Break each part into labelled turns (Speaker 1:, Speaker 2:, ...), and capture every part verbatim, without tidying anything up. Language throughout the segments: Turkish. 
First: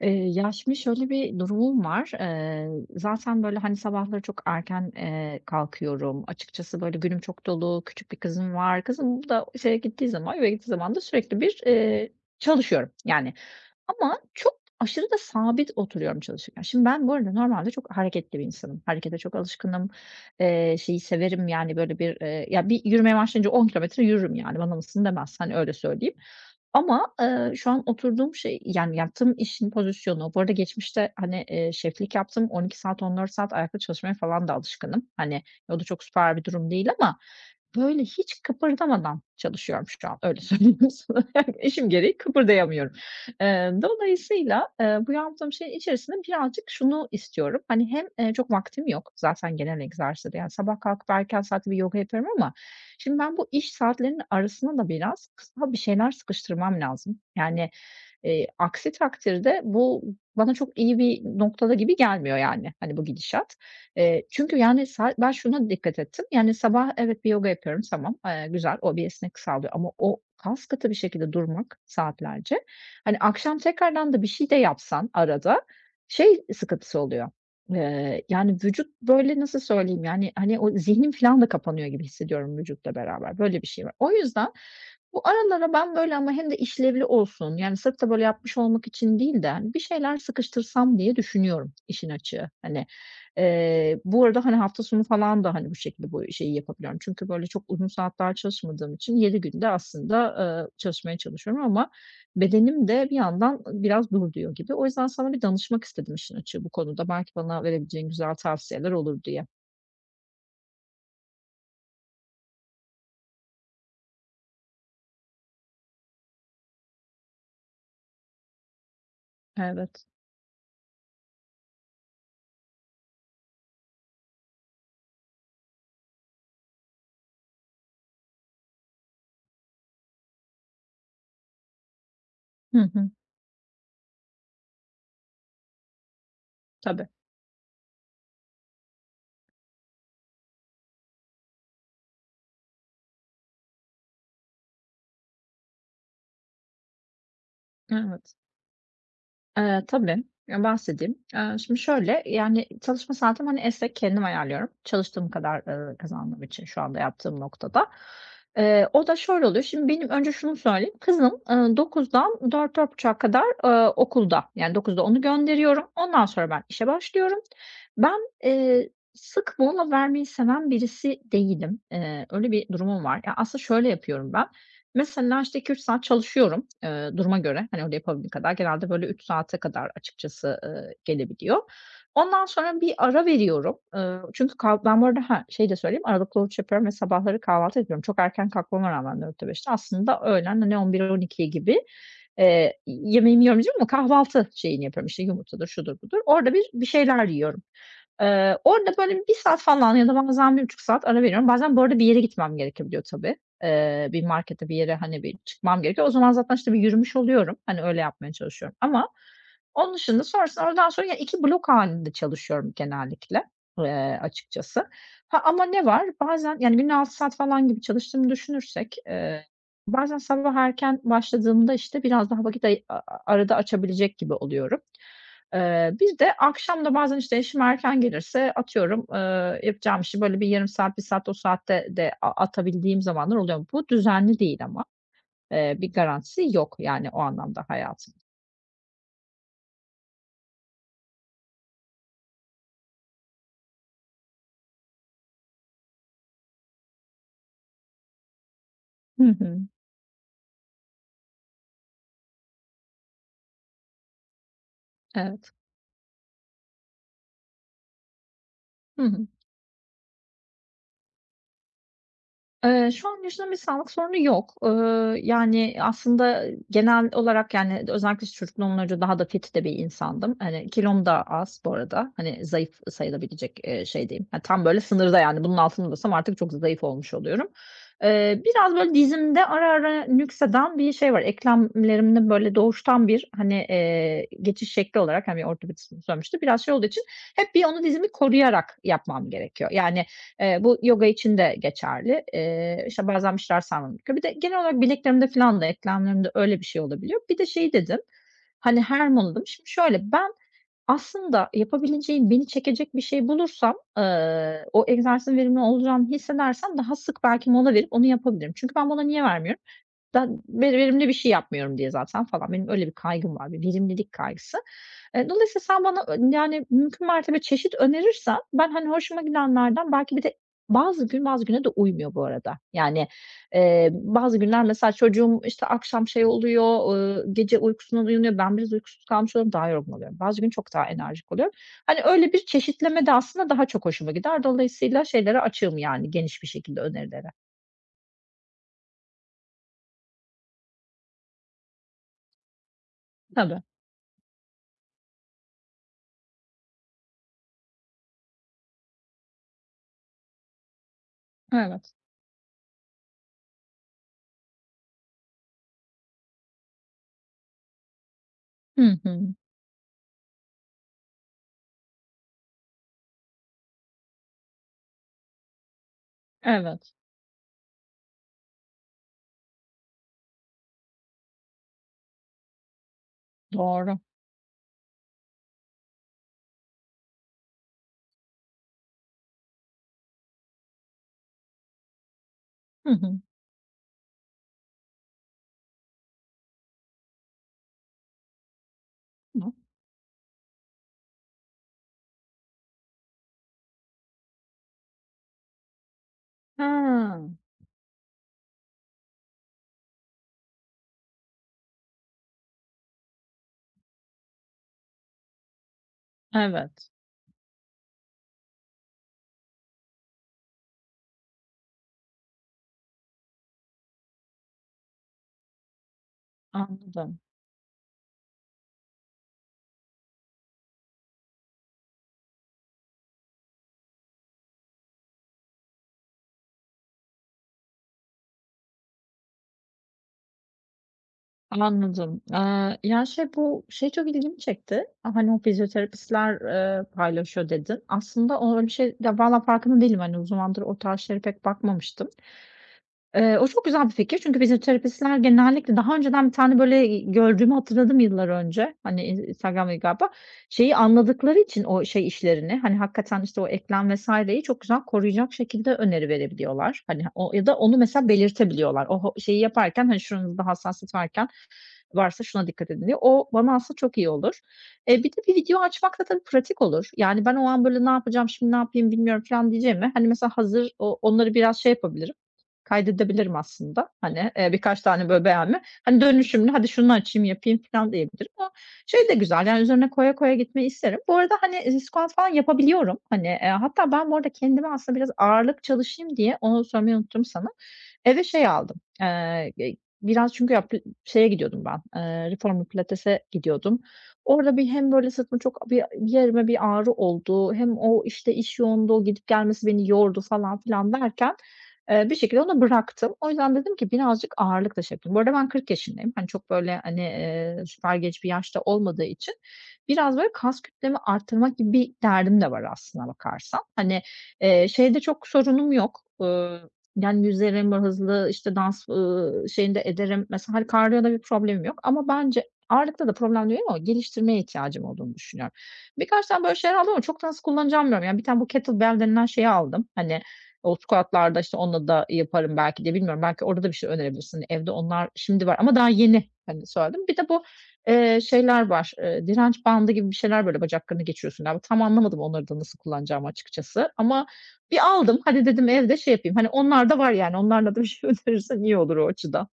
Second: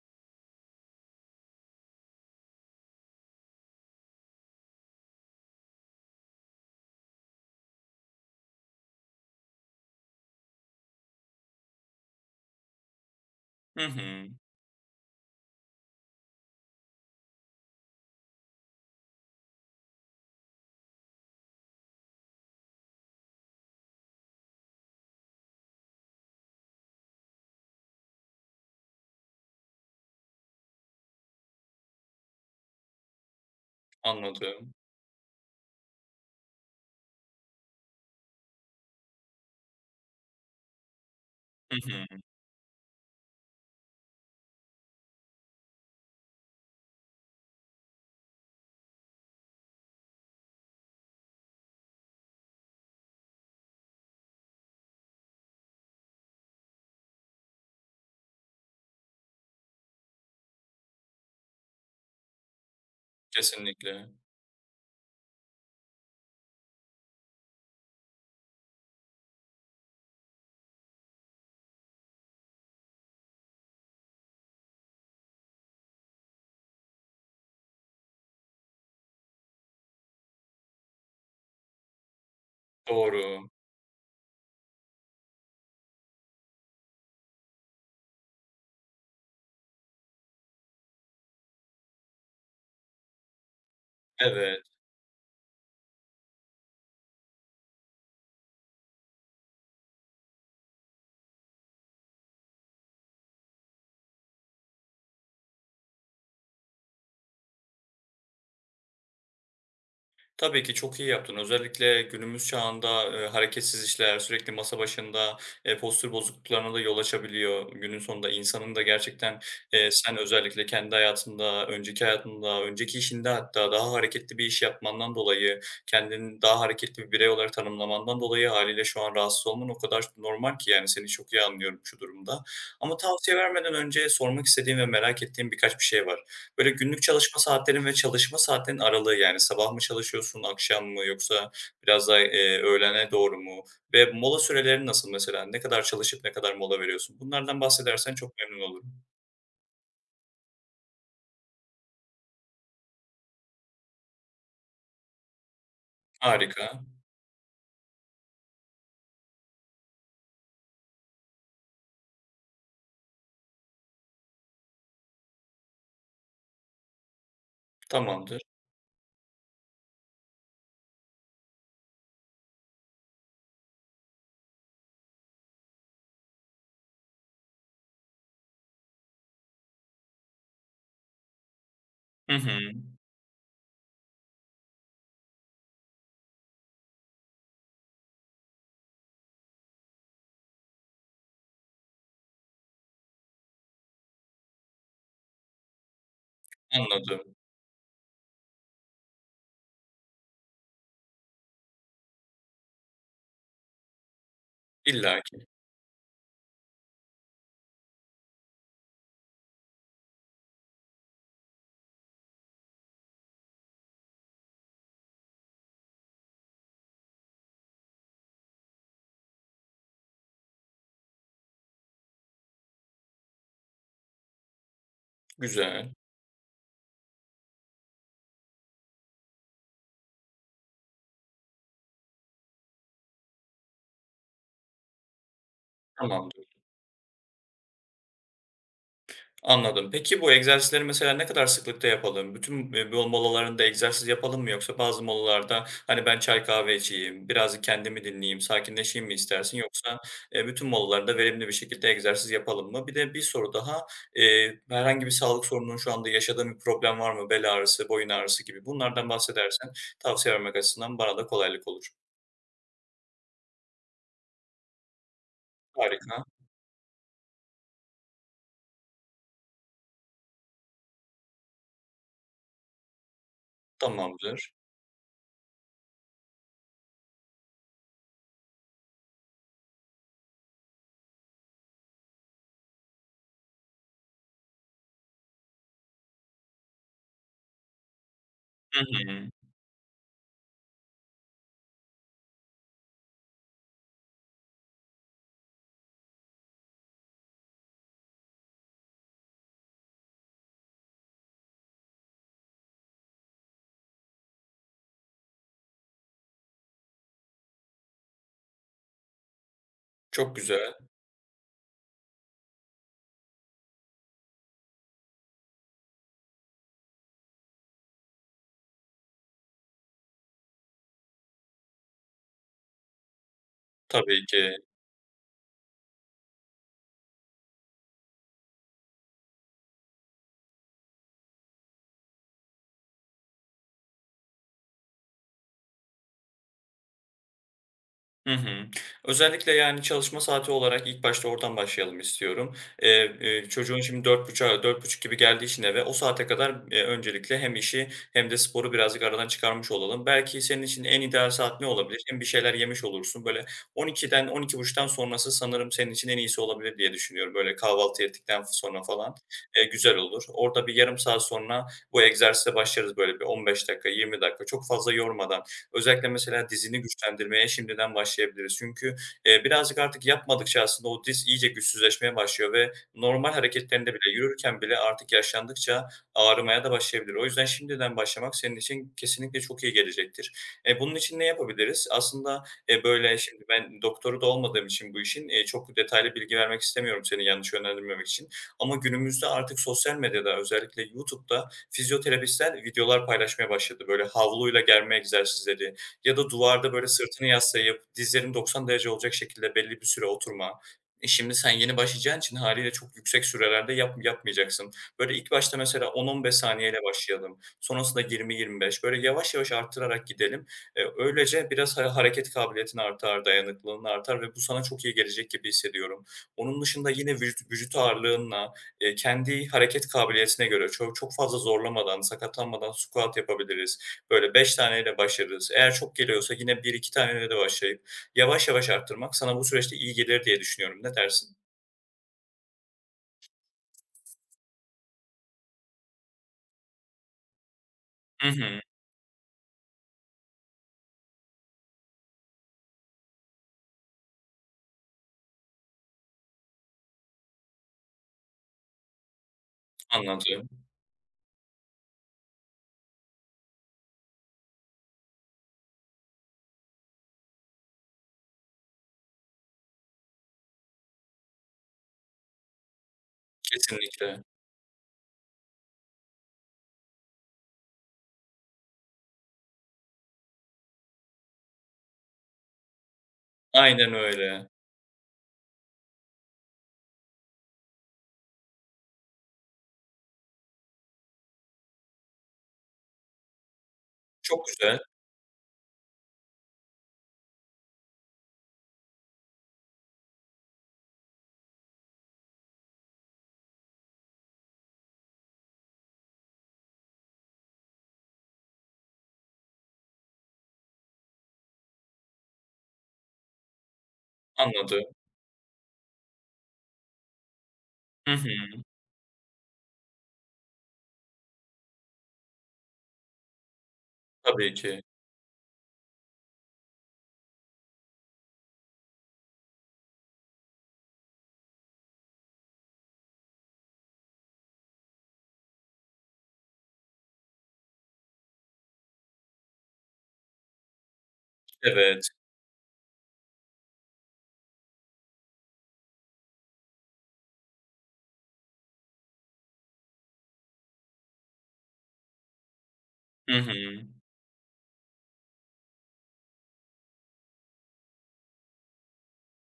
Speaker 1: Eee, ya, şimdi şöyle bir durumum var. Eee, zaten, böyle, hani, sabahları çok erken, eee, kalkıyorum. Açıkçası, böyle, günüm çok dolu. Küçük bir kızım var. Kızım da şeye gittiği zaman, eve gittiği zaman da sürekli bir, eee, çalışıyorum, yani.
Speaker 2: Hı
Speaker 1: Ama
Speaker 2: hı.
Speaker 1: çok aşırı da sabit oturuyorum çalışırken. Şimdi ben bu arada normalde çok hareketli bir insanım. Harekete çok alışkınım. Eee, şeyi severim, yani, böyle, bir, eee, ya, bir yürümeye başlayınca on kilometre yürürüm, yani, bana mısın demez. Hani, öyle söyleyeyim. Ama, eee, şu an oturduğum şey, yani, yaptığım işin pozisyonu. Bu arada geçmişte, hani, eee, şeflik yaptım. on iki saat, on dört saat ayakta çalışmaya falan da
Speaker 2: Anladım.
Speaker 1: alışkınım. Hani, o da çok süper bir durum değil ama böyle hiç kıpırdamadan çalışıyorum şu an, öyle söyleyeyim sana.
Speaker 2: Hı
Speaker 1: İşim gereği
Speaker 2: hı.
Speaker 1: kıpırdayamıyorum. Eee, dolayısıyla, eee, bu yaptığım şeyin içerisinde birazcık şunu istiyorum. Hani hem, eee, çok vaktim yok zaten genel egzersizde, yani sabah kalkıp erken saatte bir yoga yapıyorum ama şimdi ben bu iş saatlerinin arasına da biraz kısa bir şeyler sıkıştırmam lazım. Yani, eee, aksi takdirde bu bana çok iyi bir noktada gibi gelmiyor yani, hani, bu gidişat.
Speaker 2: Kesinlikle.
Speaker 1: Eee, çünkü, yani, sa ben şuna dikkat ettim. Yani, sabah evet, bir yoga yapıyorum, tamam, eee, güzel, o bir esnek sağlıyor ama o kas kaskatı bir şekilde durmak saatlerce, hani, akşam tekrardan da bir şey de yapsan arada şey sıkıntısı oluyor, eee, yani, vücut böyle, nasıl söyleyeyim, yani, hani, o zihnim falan da kapanıyor gibi hissediyorum vücutla beraber.
Speaker 2: Doğru.
Speaker 1: Böyle bir şey var. O yüzden bu aralara ben böyle ama hem de işlevli olsun, yani, sırf da böyle yapmış olmak için değil de, hani, bir şeyler sıkıştırsam diye düşünüyorum işin açığı. Hani, Eee, bu arada, hani,
Speaker 2: Evet.
Speaker 1: hafta sonu falan da, hani, bu şekilde bu şeyi yapabiliyorum. Çünkü böyle çok uzun saatler çalışmadığım için yedi günde aslında, eee, çalışmaya çalışıyorum ama bedenim de bir yandan, ııı, biraz dur diyor gibi. O yüzden sana bir danışmak istedim işin açığı bu konuda. Belki bana verebileceğin güzel tavsiyeler olur diye.
Speaker 2: Tabii ki çok iyi yaptın. Özellikle günümüz çağında, eee, hareketsiz işler, sürekli masa başında, eee, postür bozukluklarına da yol açabiliyor. Günün sonunda insanın da gerçekten, eee,
Speaker 1: Evet.
Speaker 2: sen özellikle kendi hayatında, önceki hayatında, önceki işinde hatta daha hareketli bir iş yapmandan dolayı, kendini daha hareketli bir birey olarak tanımlamandan dolayı haliyle şu an rahatsız olman o kadar normal ki, yani seni çok iyi anlıyorum şu durumda.
Speaker 1: Hı
Speaker 2: Ama
Speaker 1: hı.
Speaker 2: tavsiye vermeden önce sormak istediğim ve merak ettiğim birkaç bir şey var. Böyle günlük
Speaker 1: Tabii.
Speaker 2: çalışma saatlerin ve çalışma saatlerinin aralığı, yani sabah mı çalışıyorsun, akşam mı, yoksa biraz daha, eee, öğlene doğru mu ve mola sürelerin nasıl mesela? Ne kadar çalışıp ne kadar mola veriyorsun? Bunlardan bahsedersen çok
Speaker 1: Evet.
Speaker 2: memnun olurum.
Speaker 1: Eee, tabii, ya, bahsedeyim. Eee, şimdi şöyle, yani, çalışma saatim, hani, esnek, kendim ayarlıyorum. Çalıştığım kadar, eee, kazandığım için şu
Speaker 2: Harika,
Speaker 1: anda yaptığım noktada. Eee, o da şöyle oluyor. Şimdi benim önce şunu söyleyeyim. Kızım, eee, dokuzdan dört 4-4.30'a kadar, eee, okulda. Yani dokuzda onu gönderiyorum. Ondan sonra ben işe başlıyorum. Ben,
Speaker 2: tamamdır.
Speaker 1: eee, sık mola vermeyi seven birisi değilim. Eee, öyle bir durumum var. Ya, aslında şöyle yapıyorum ben. Mesela, işte, iki üç saat çalışıyorum, eee, duruma göre. Hani, öyle yapabildiğim kadar. Genelde, böyle, üç saate kadar açıkçası, eee, gelebiliyor.
Speaker 2: Hı
Speaker 1: Ondan
Speaker 2: hı,
Speaker 1: sonra bir ara veriyorum. Eee, çünkü kah ben bu arada ha, şey de söyleyeyim, aralıklı oruç yapıyorum ve sabahları kahvaltı etmiyorum. Çok erken kalkmama rağmen dörtte aslında öğlen, hani, on 12 gibi, eee, yemeğimi yiyorum diyeceğim ama kahvaltı şeyini yapıyorum. İşte, yumurtadır, şudur budur. Orada bir bir şeyler
Speaker 2: anladım.
Speaker 1: yiyorum. Eee, orada böyle bir saat falan ya da bazen bir buçuk saat ara veriyorum. Bazen bu arada bir yere gitmem gerekebiliyor tabii. Eee, bir markete, bir yere, hani, bir
Speaker 2: İllaki.
Speaker 1: çıkmam gerekiyor. O zaman zaten, işte, bir yürümüş oluyorum. Hani, öyle yapmaya çalışıyorum ama onun dışında sonrasında oradan sonra ya iki blok halinde çalışıyorum genellikle, eee, açıkçası. Ha, ama ne var? Bazen, yani, günde altı saat falan gibi çalıştığımı düşünürsek, eee, bazen sabah erken başladığımda, işte, biraz daha vakit ay a a arada açabilecek gibi oluyorum.
Speaker 2: Güzel,
Speaker 1: Eee, bir de akşam da bazen, işte, eşim erken gelirse atıyorum, eee, yapacağım işi böyle bir yarım saat, bir saat o saatte de a atabildiğim zamanlar oluyor. Bu düzenli değil ama. Eee, bir garantisi
Speaker 2: tamamdır.
Speaker 1: yok yani o anlamda hayatın.
Speaker 2: Anladım. Peki bu egzersizleri mesela ne kadar sıklıkta yapalım? Bütün, eee, yol molalarında egzersiz yapalım mı, yoksa bazı molalarda, hani, ben çay kahve içeyim, birazcık kendimi dinleyeyim, sakinleşeyim mi
Speaker 1: Hı hı.
Speaker 2: istersin, yoksa, eee, bütün molalarda verimli bir şekilde egzersiz yapalım mı? Bir de bir soru daha, eee, herhangi bir sağlık
Speaker 1: Evet.
Speaker 2: sorunun, şu anda yaşadığın bir problem var mı? Bel ağrısı, boyun ağrısı gibi,
Speaker 1: Hı
Speaker 2: bunlardan
Speaker 1: hı.
Speaker 2: bahsedersen tavsiye vermek açısından bana da kolaylık olur.
Speaker 1: Eee, şu an yaşanan bir sağlık sorunu yok. Eee, yani,
Speaker 2: Harika,
Speaker 1: aslında genel olarak, yani, özellikle çocukluğumdan önce daha da fit de bir insandım. Hani, kilom da az bu arada. Hani, zayıf sayılabilecek, eee, şey diyeyim. Ya,
Speaker 2: tamamdır.
Speaker 1: tam böyle sınırda, yani, bunun altındaysam artık çok zayıf olmuş oluyorum. Eee, biraz böyle dizimde ara ara nükseden bir şey var. Eklemlerimde böyle doğuştan bir, hani, eee, geçiş şekli olarak, hani, ortopedist bunu söylemişti. Biraz şey olduğu için hep bir onu dizimi koruyarak
Speaker 2: Hı
Speaker 1: yapmam
Speaker 2: hı.
Speaker 1: gerekiyor. Yani, Eee, bu yoga için de geçerli. Eee, işte, bazen bir şeyler sarmam gerekiyor. Bir de genel olarak bileklerimde filan da, eklemlerimde öyle bir şey olabiliyor. Bir de şey dedim, hani, her molada. Şimdi şöyle, ben aslında yapabileceğim, beni çekecek bir şey bulursam, eee, o egzersizin verimli olacağını hissedersem daha sık belki mola verip onu yapabilirim. Çünkü ben mola niye vermiyorum?
Speaker 2: Çok
Speaker 1: Ben ve
Speaker 2: güzel.
Speaker 1: verimli bir şey yapmıyorum diye zaten falan. Benim öyle bir kaygım var, bir verimlilik kaygısı. Eee, dolayısıyla sen bana, eee, yani, mümkün mertebe çeşit önerirsen ben, hani, hoşuma gidenlerden belki bir de bazı gün bazı güne de uymuyor bu arada. Yani, eee,
Speaker 2: Tabii
Speaker 1: bazı
Speaker 2: ki.
Speaker 1: günler mesela çocuğum, işte, akşam şey oluyor, ııı, gece uykusundan uyanıyor. Ben biraz uykusuz kalmış oluyorum, daha yorgun oluyorum. Bazı gün çok daha enerjik oluyorum. Hani, öyle bir çeşitleme de aslında daha çok hoşuma gider. Dolayısıyla şeylere açığım yani geniş bir şekilde önerilere.
Speaker 2: Hı hı. Özellikle, yani, çalışma saati olarak ilk başta oradan başlayalım istiyorum. Eee, eee,
Speaker 1: Tabii,
Speaker 2: çocuğun şimdi dört buçuk dört buçuk gibi geldiği için eve o saate kadar, eee, öncelikle hem işi hem de sporu birazcık aradan çıkarmış olalım. Belki senin için en ideal saat ne
Speaker 1: evet.
Speaker 2: olabilir? Hem bir şeyler yemiş olursun. Böyle on ikiden on iki buçuktan sonrası sanırım senin için en iyisi olabilir diye düşünüyorum. Böyle kahvaltı yedikten sonra
Speaker 1: Hı
Speaker 2: falan,
Speaker 1: hı.
Speaker 2: eee, güzel olur. Orada bir yarım saat sonra bu egzersize başlarız, böyle bir on beş dakika, yirmi dakika, çok fazla yormadan. Özellikle mesela dizini
Speaker 1: Evet.
Speaker 2: güçlendirmeye şimdiden başlayabiliriz. Çünkü, eee, birazcık artık yapmadıkça aslında o diz iyice güçsüzleşmeye başlıyor ve normal hareketlerinde
Speaker 1: Doğru.
Speaker 2: bile, yürürken bile artık yaşlandıkça ağrımaya da başlayabilir. O yüzden şimdiden başlamak senin için kesinlikle çok iyi gelecektir. Eee, bunun için ne yapabiliriz? Aslında, eee,
Speaker 1: Hı
Speaker 2: böyle,
Speaker 1: hı.
Speaker 2: şimdi ben doktoru da olmadığım için bu işin, eee, çok detaylı bilgi vermek istemiyorum, seni yanlış yönlendirmemek için. Ama günümüzde
Speaker 1: Hı.
Speaker 2: artık sosyal medyada, özellikle YouTube'da, fizyoterapistler videolar paylaşmaya başladı. Böyle havluyla germe egzersizleri ya da duvarda böyle
Speaker 1: Ha,
Speaker 2: sırtını yaslayıp dizlerin doksan derece olacak şekilde belli bir süre oturma. E, şimdi sen yeni başlayacağın için hâliyle çok yüksek sürelerde yap yapmayacaksın. Böyle ilk başta mesela on on beş saniyeyle
Speaker 1: evet,
Speaker 2: başlayalım. Sonrasında yirmi yirmi beş, böyle yavaş yavaş arttırarak gidelim. Eee, öylece biraz ha hareket kabiliyetin artar, dayanıklılığın artar ve bu sana çok iyi gelecek gibi hissediyorum. Onun dışında yine
Speaker 1: anladım,
Speaker 2: vücut vücut ağırlığınla, Eee, kendi hareket kabiliyetine göre çok çok fazla zorlamadan, sakatlanmadan squat yapabiliriz. Böyle beş taneyle başlarız. Eğer çok geliyorsa yine bir iki taneyle de başlayıp yavaş yavaş arttırmak sana bu süreçte iyi gelir diye düşünüyorum. Ne dersin?
Speaker 1: anladım. Eee, ya, şey, bu şey çok ilgimi çekti. Hani, o fizyoterapistler, eee, paylaşıyor dedin.
Speaker 2: Hı
Speaker 1: Aslında o
Speaker 2: hı.
Speaker 1: öyle bir şey ya, valla farkında değilim. Hani, o zamandır o tarz şeylere pek bakmamıştım. Eee, o çok güzel bir fikir çünkü bizim terapistler genellikle daha önceden bir tane, böyle, iii, gördüğümü hatırladım yıllar önce. Hani, in Instagram'da galiba.
Speaker 2: Anladım.
Speaker 1: Şeyi anladıkları için o şey işlerini, hani, hakikaten, işte, o eklem vesaire yi çok güzel koruyacak şekilde öneri verebiliyorlar. Hani, o ya da onu mesela belirtebiliyorlar. O ho şeyi yaparken, hani, şuranızda hassasiyet varken varsa şuna dikkat edin diye. O bana aslında çok iyi
Speaker 2: Kesinlikle.
Speaker 1: olur. Eee, bir de bir video açmak da tabii pratik olur. Yani ben o an böyle ne yapacağım, şimdi ne yapayım bilmiyorum falan diyeceğime, hani, mesela hazır o onları biraz şey yapabilirim, kaydedebilirim aslında.
Speaker 2: Aynen
Speaker 1: Hani,
Speaker 2: öyle.
Speaker 1: eee, birkaç tane böyle beğenme. Hani, dönüşümlü hadi şunu açayım yapayım falan diyebilirim ama şey de güzel, yani, üzerine koya koya gitmeyi isterim. Bu arada, hani, eee, squat falan yapabiliyorum. Hani, eee, hatta ben bu arada
Speaker 2: Çok
Speaker 1: kendime
Speaker 2: güzel.
Speaker 1: aslında biraz ağırlık çalışayım diye onu söylemeyi unuttum sana. Eve şey aldım, eee, ge biraz çünkü ya şeye gidiyordum ben, eee, reformer pilatese gidiyordum. Orada bir hem böyle sırtımda çok bir bir yerime bir ağrı oldu hem o, işte, iş yoğunluğu gidip gelmesi beni yordu falan filan derken, eee, bir şekilde onu bıraktım. O yüzden dedim ki birazcık ağırlık
Speaker 2: Anladım.
Speaker 1: taşı yapayım. Bu arada ben kırk yaşındayım. Hani, çok böyle, hani, eee, süper
Speaker 2: Hı
Speaker 1: genç bir
Speaker 2: hı.
Speaker 1: yaşta olmadığı için biraz böyle kas kütlemi arttırmak gibi bir derdim de var aslına bakarsan. Hani,
Speaker 2: Tabii
Speaker 1: eee,
Speaker 2: ki.
Speaker 1: şeyde çok sorunum yok. Iıı yani yüzerim, hızlı, işte, dans, ııı, şeyini ederim. Mesela, hani, kardiyoda bir problemim yok ama bence ağırlıkta da problem değil ama geliştirmeye ihtiyacım olduğunu düşünüyorum. Birkaç tane böyle şeyler aldım ama çok da nasıl kullanacağımı bilmiyorum. Yani, bir tane bu kettlebell denilen şeyi aldım. Hani, o squat'larda, işte, onunla da
Speaker 2: Evet.
Speaker 1: yaparım belki de bilmiyorum. Belki orada da bir şey önerebilirsin. Evde onlar şimdi var ama daha yeni, hani, söyledim. Bir de bu, eee, şeyler var, eee, direnç bandı gibi bir şeyler, böyle, bacaklarını geçiriyorsun galiba. Tam anlamadım onları da nasıl kullanacağımı
Speaker 2: Hı hı.
Speaker 1: açıkçası ama bir aldım, hadi dedim evde şey yapayım, hani onlar da var yani, onlarla da bir şey önerirsen iyi olur o açıdan.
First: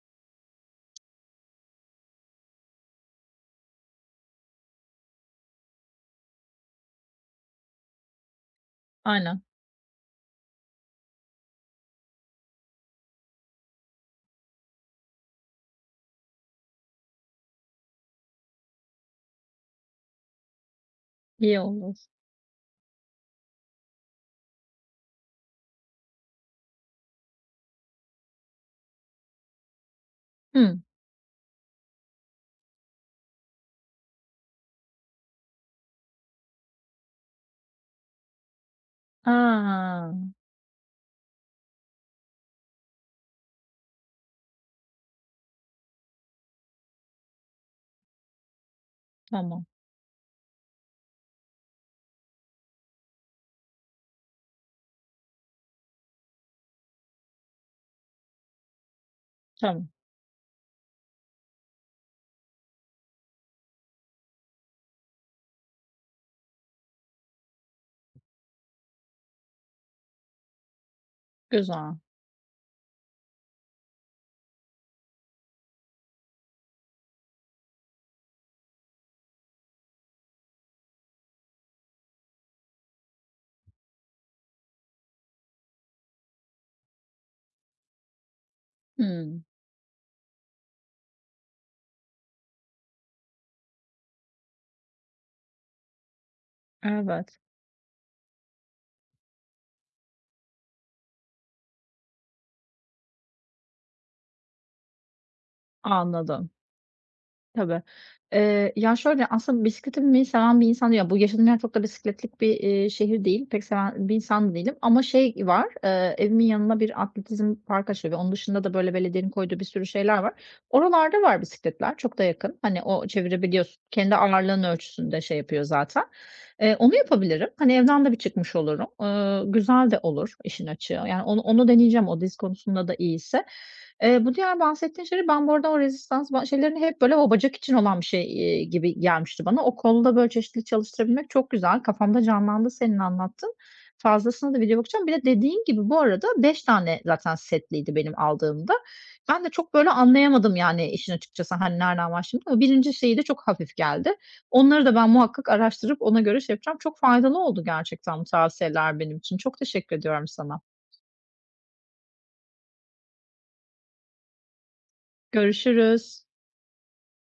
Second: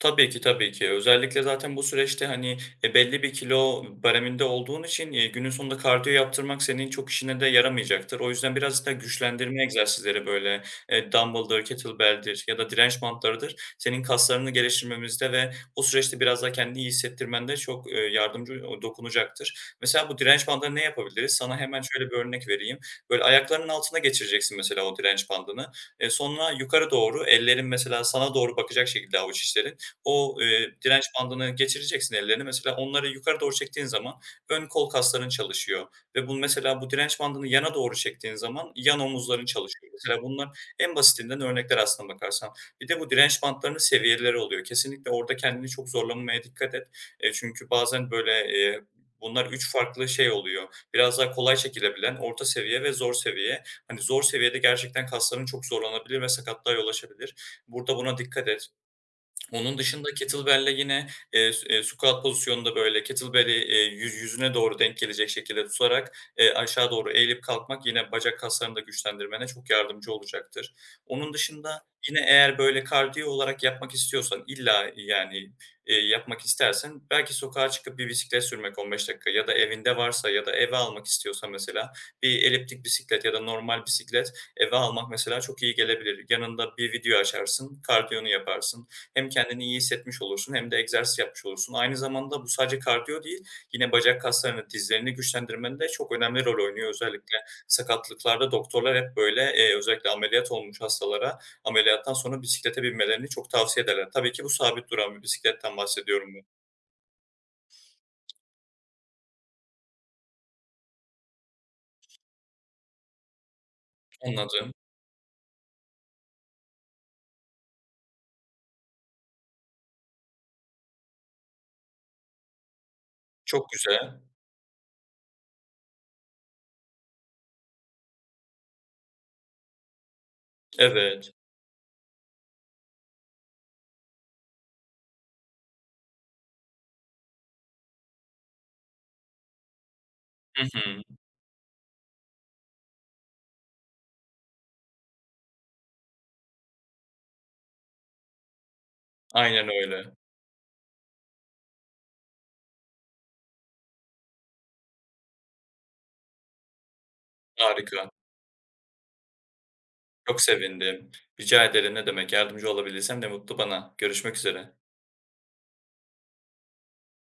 Speaker 2: Tabii ki, tabii ki. Özellikle zaten bu süreçte, hani, e, belli bir kilo bareminde olduğun için, eee, günün sonunda kardiyo yaptırmak senin çok işine de yaramayacaktır. O yüzden biraz da
Speaker 1: Aynen,
Speaker 2: güçlendirme egzersizleri, böyle, eee, dumbbell'dır, kettlebell'dir ya da direnç bantlarıdır, senin kaslarını geliştirmemizde ve o süreçte biraz daha kendini iyi hissettirmende çok, eee, yardımcı o dokunacaktır. Mesela bu direnç bandına ne yapabiliriz?
Speaker 1: iyi
Speaker 2: Sana hemen
Speaker 1: olur.
Speaker 2: şöyle bir örnek vereyim. Böyle, ayaklarının altına geçireceksin mesela o direnç bandını. Eee, sonra yukarı doğru ellerin mesela sana doğru bakacak şekilde, avuç içlerin o, eee,
Speaker 1: Hı.
Speaker 2: direnç bandını geçireceksin ellerini. Mesela onları yukarı doğru çektiğin zaman ön kol kasların çalışıyor ve bu mesela bu direnç bandını yana doğru çektiğin zaman yan omuzların çalışıyor.
Speaker 1: A!
Speaker 2: Mesela bunlar en basitinden örnekler, aslında bakarsan. Bir de bu direnç bandlarının seviyeleri oluyor. Kesinlikle orada kendini çok zorlamamaya dikkat et. Eee, çünkü bazen böyle, eee, bunlar
Speaker 1: Tamam,
Speaker 2: üç farklı şey oluyor. Biraz daha kolay çekilebilen, orta seviye ve zor seviye. Hani zor seviyede gerçekten kasların çok zorlanabilir ve sakatlığa yol açabilir. Burada buna dikkat et. Onun
Speaker 1: tamam.
Speaker 2: dışında kettlebell'le yine, eee, s eee, squat pozisyonunda, böyle, kettlebell'i, eee, yüz yüzüne doğru denk gelecek şekilde tutarak, eee, aşağı doğru eğilip kalkmak yine bacak kaslarını da güçlendirmene çok yardımcı olacaktır. Onun dışında
Speaker 1: Güzel.
Speaker 2: yine eğer, böyle, kardiyo olarak yapmak istiyorsan, illa, yani, eee, yapmak istersen, belki sokağa çıkıp bir bisiklet sürmek 15 dakika ya da evinde varsa ya da eve almak istiyorsan mesela bir eliptik bisiklet ya da normal bisiklet eve almak mesela çok iyi gelebilir. Yanında bir video açarsın, kardiyonu yaparsın. Hem
Speaker 1: Hı.
Speaker 2: kendini iyi hissetmiş olursun hem de egzersiz yapmış olursun. Aynı zamanda bu sadece kardiyo değil, yine bacak kaslarını, dizlerini güçlendirmenin de çok önemli rol oynuyor. Özellikle
Speaker 1: Evet,
Speaker 2: sakatlıklarda doktorlar hep böyle, eee, özellikle ameliyat olmuş hastalara ameliyattan sonra bisiklete binmelerini çok tavsiye ederler. Tabii ki bu sabit duran bir bisikletten bahsediyorum ben.
Speaker 1: anladım. Tabii. Eee, ya, şöyle, aslında bisiklete binmeyi seven bir insan ya. Bu yaşadığım yer çok da bisikletlik bir, eee, şehir değil. Pek seven bir insan da
Speaker 2: Anladım.
Speaker 1: değilim ama şey var, eee, evimin yanına bir atletizm park açılıyor ve onun dışında da, böyle, belediyenin koyduğu bir sürü şeyler var. Oralarda var bisikletler, çok da yakın. Hani, o
Speaker 2: Çok
Speaker 1: çevirebiliyorsun. Kendi
Speaker 2: güzel.
Speaker 1: ağırlığın ölçüsünde şey yapıyor zaten. Eee, onu yapabilirim. Hani, evden de bir çıkmış olurum. Eee, güzel de olur işin açığı. Yani,
Speaker 2: Evet.
Speaker 1: onu onu deneyeceğim o diz konusunda da iyiyse. Eee, bu diğer bahsettiğin şeyleri ben bu arada o rezistans ba şeylerini hep böyle o bacak için olan bir şey, eee, gibi gelmişti bana. O kolda böyle
Speaker 2: Hı
Speaker 1: çeşitli
Speaker 2: hı.
Speaker 1: çalıştırabilmek çok güzel. Kafamda canlandı senin anlattığın. Fazlasına da video bakacağım. Bir de dediğin gibi bu arada beş tane zaten setliydi benim aldığımda. Ben de
Speaker 2: Aynen
Speaker 1: çok böyle
Speaker 2: öyle.
Speaker 1: anlayamadım yani işin açıkçası, hani, nereden başladım ama birinci şeyi de çok hafif geldi. Onları da ben muhakkak araştırıp ona göre şey yapacağım. Çok faydalı oldu
Speaker 2: Harika.
Speaker 1: gerçekten bu tavsiyeler benim için. Çok teşekkür ediyorum
Speaker 2: Çok
Speaker 1: sana.
Speaker 2: sevindim. Rica ederim, ne demek. Yardımcı olabilirsem ne mutlu bana. Görüşmek üzere.
Speaker 1: Görüşürüz.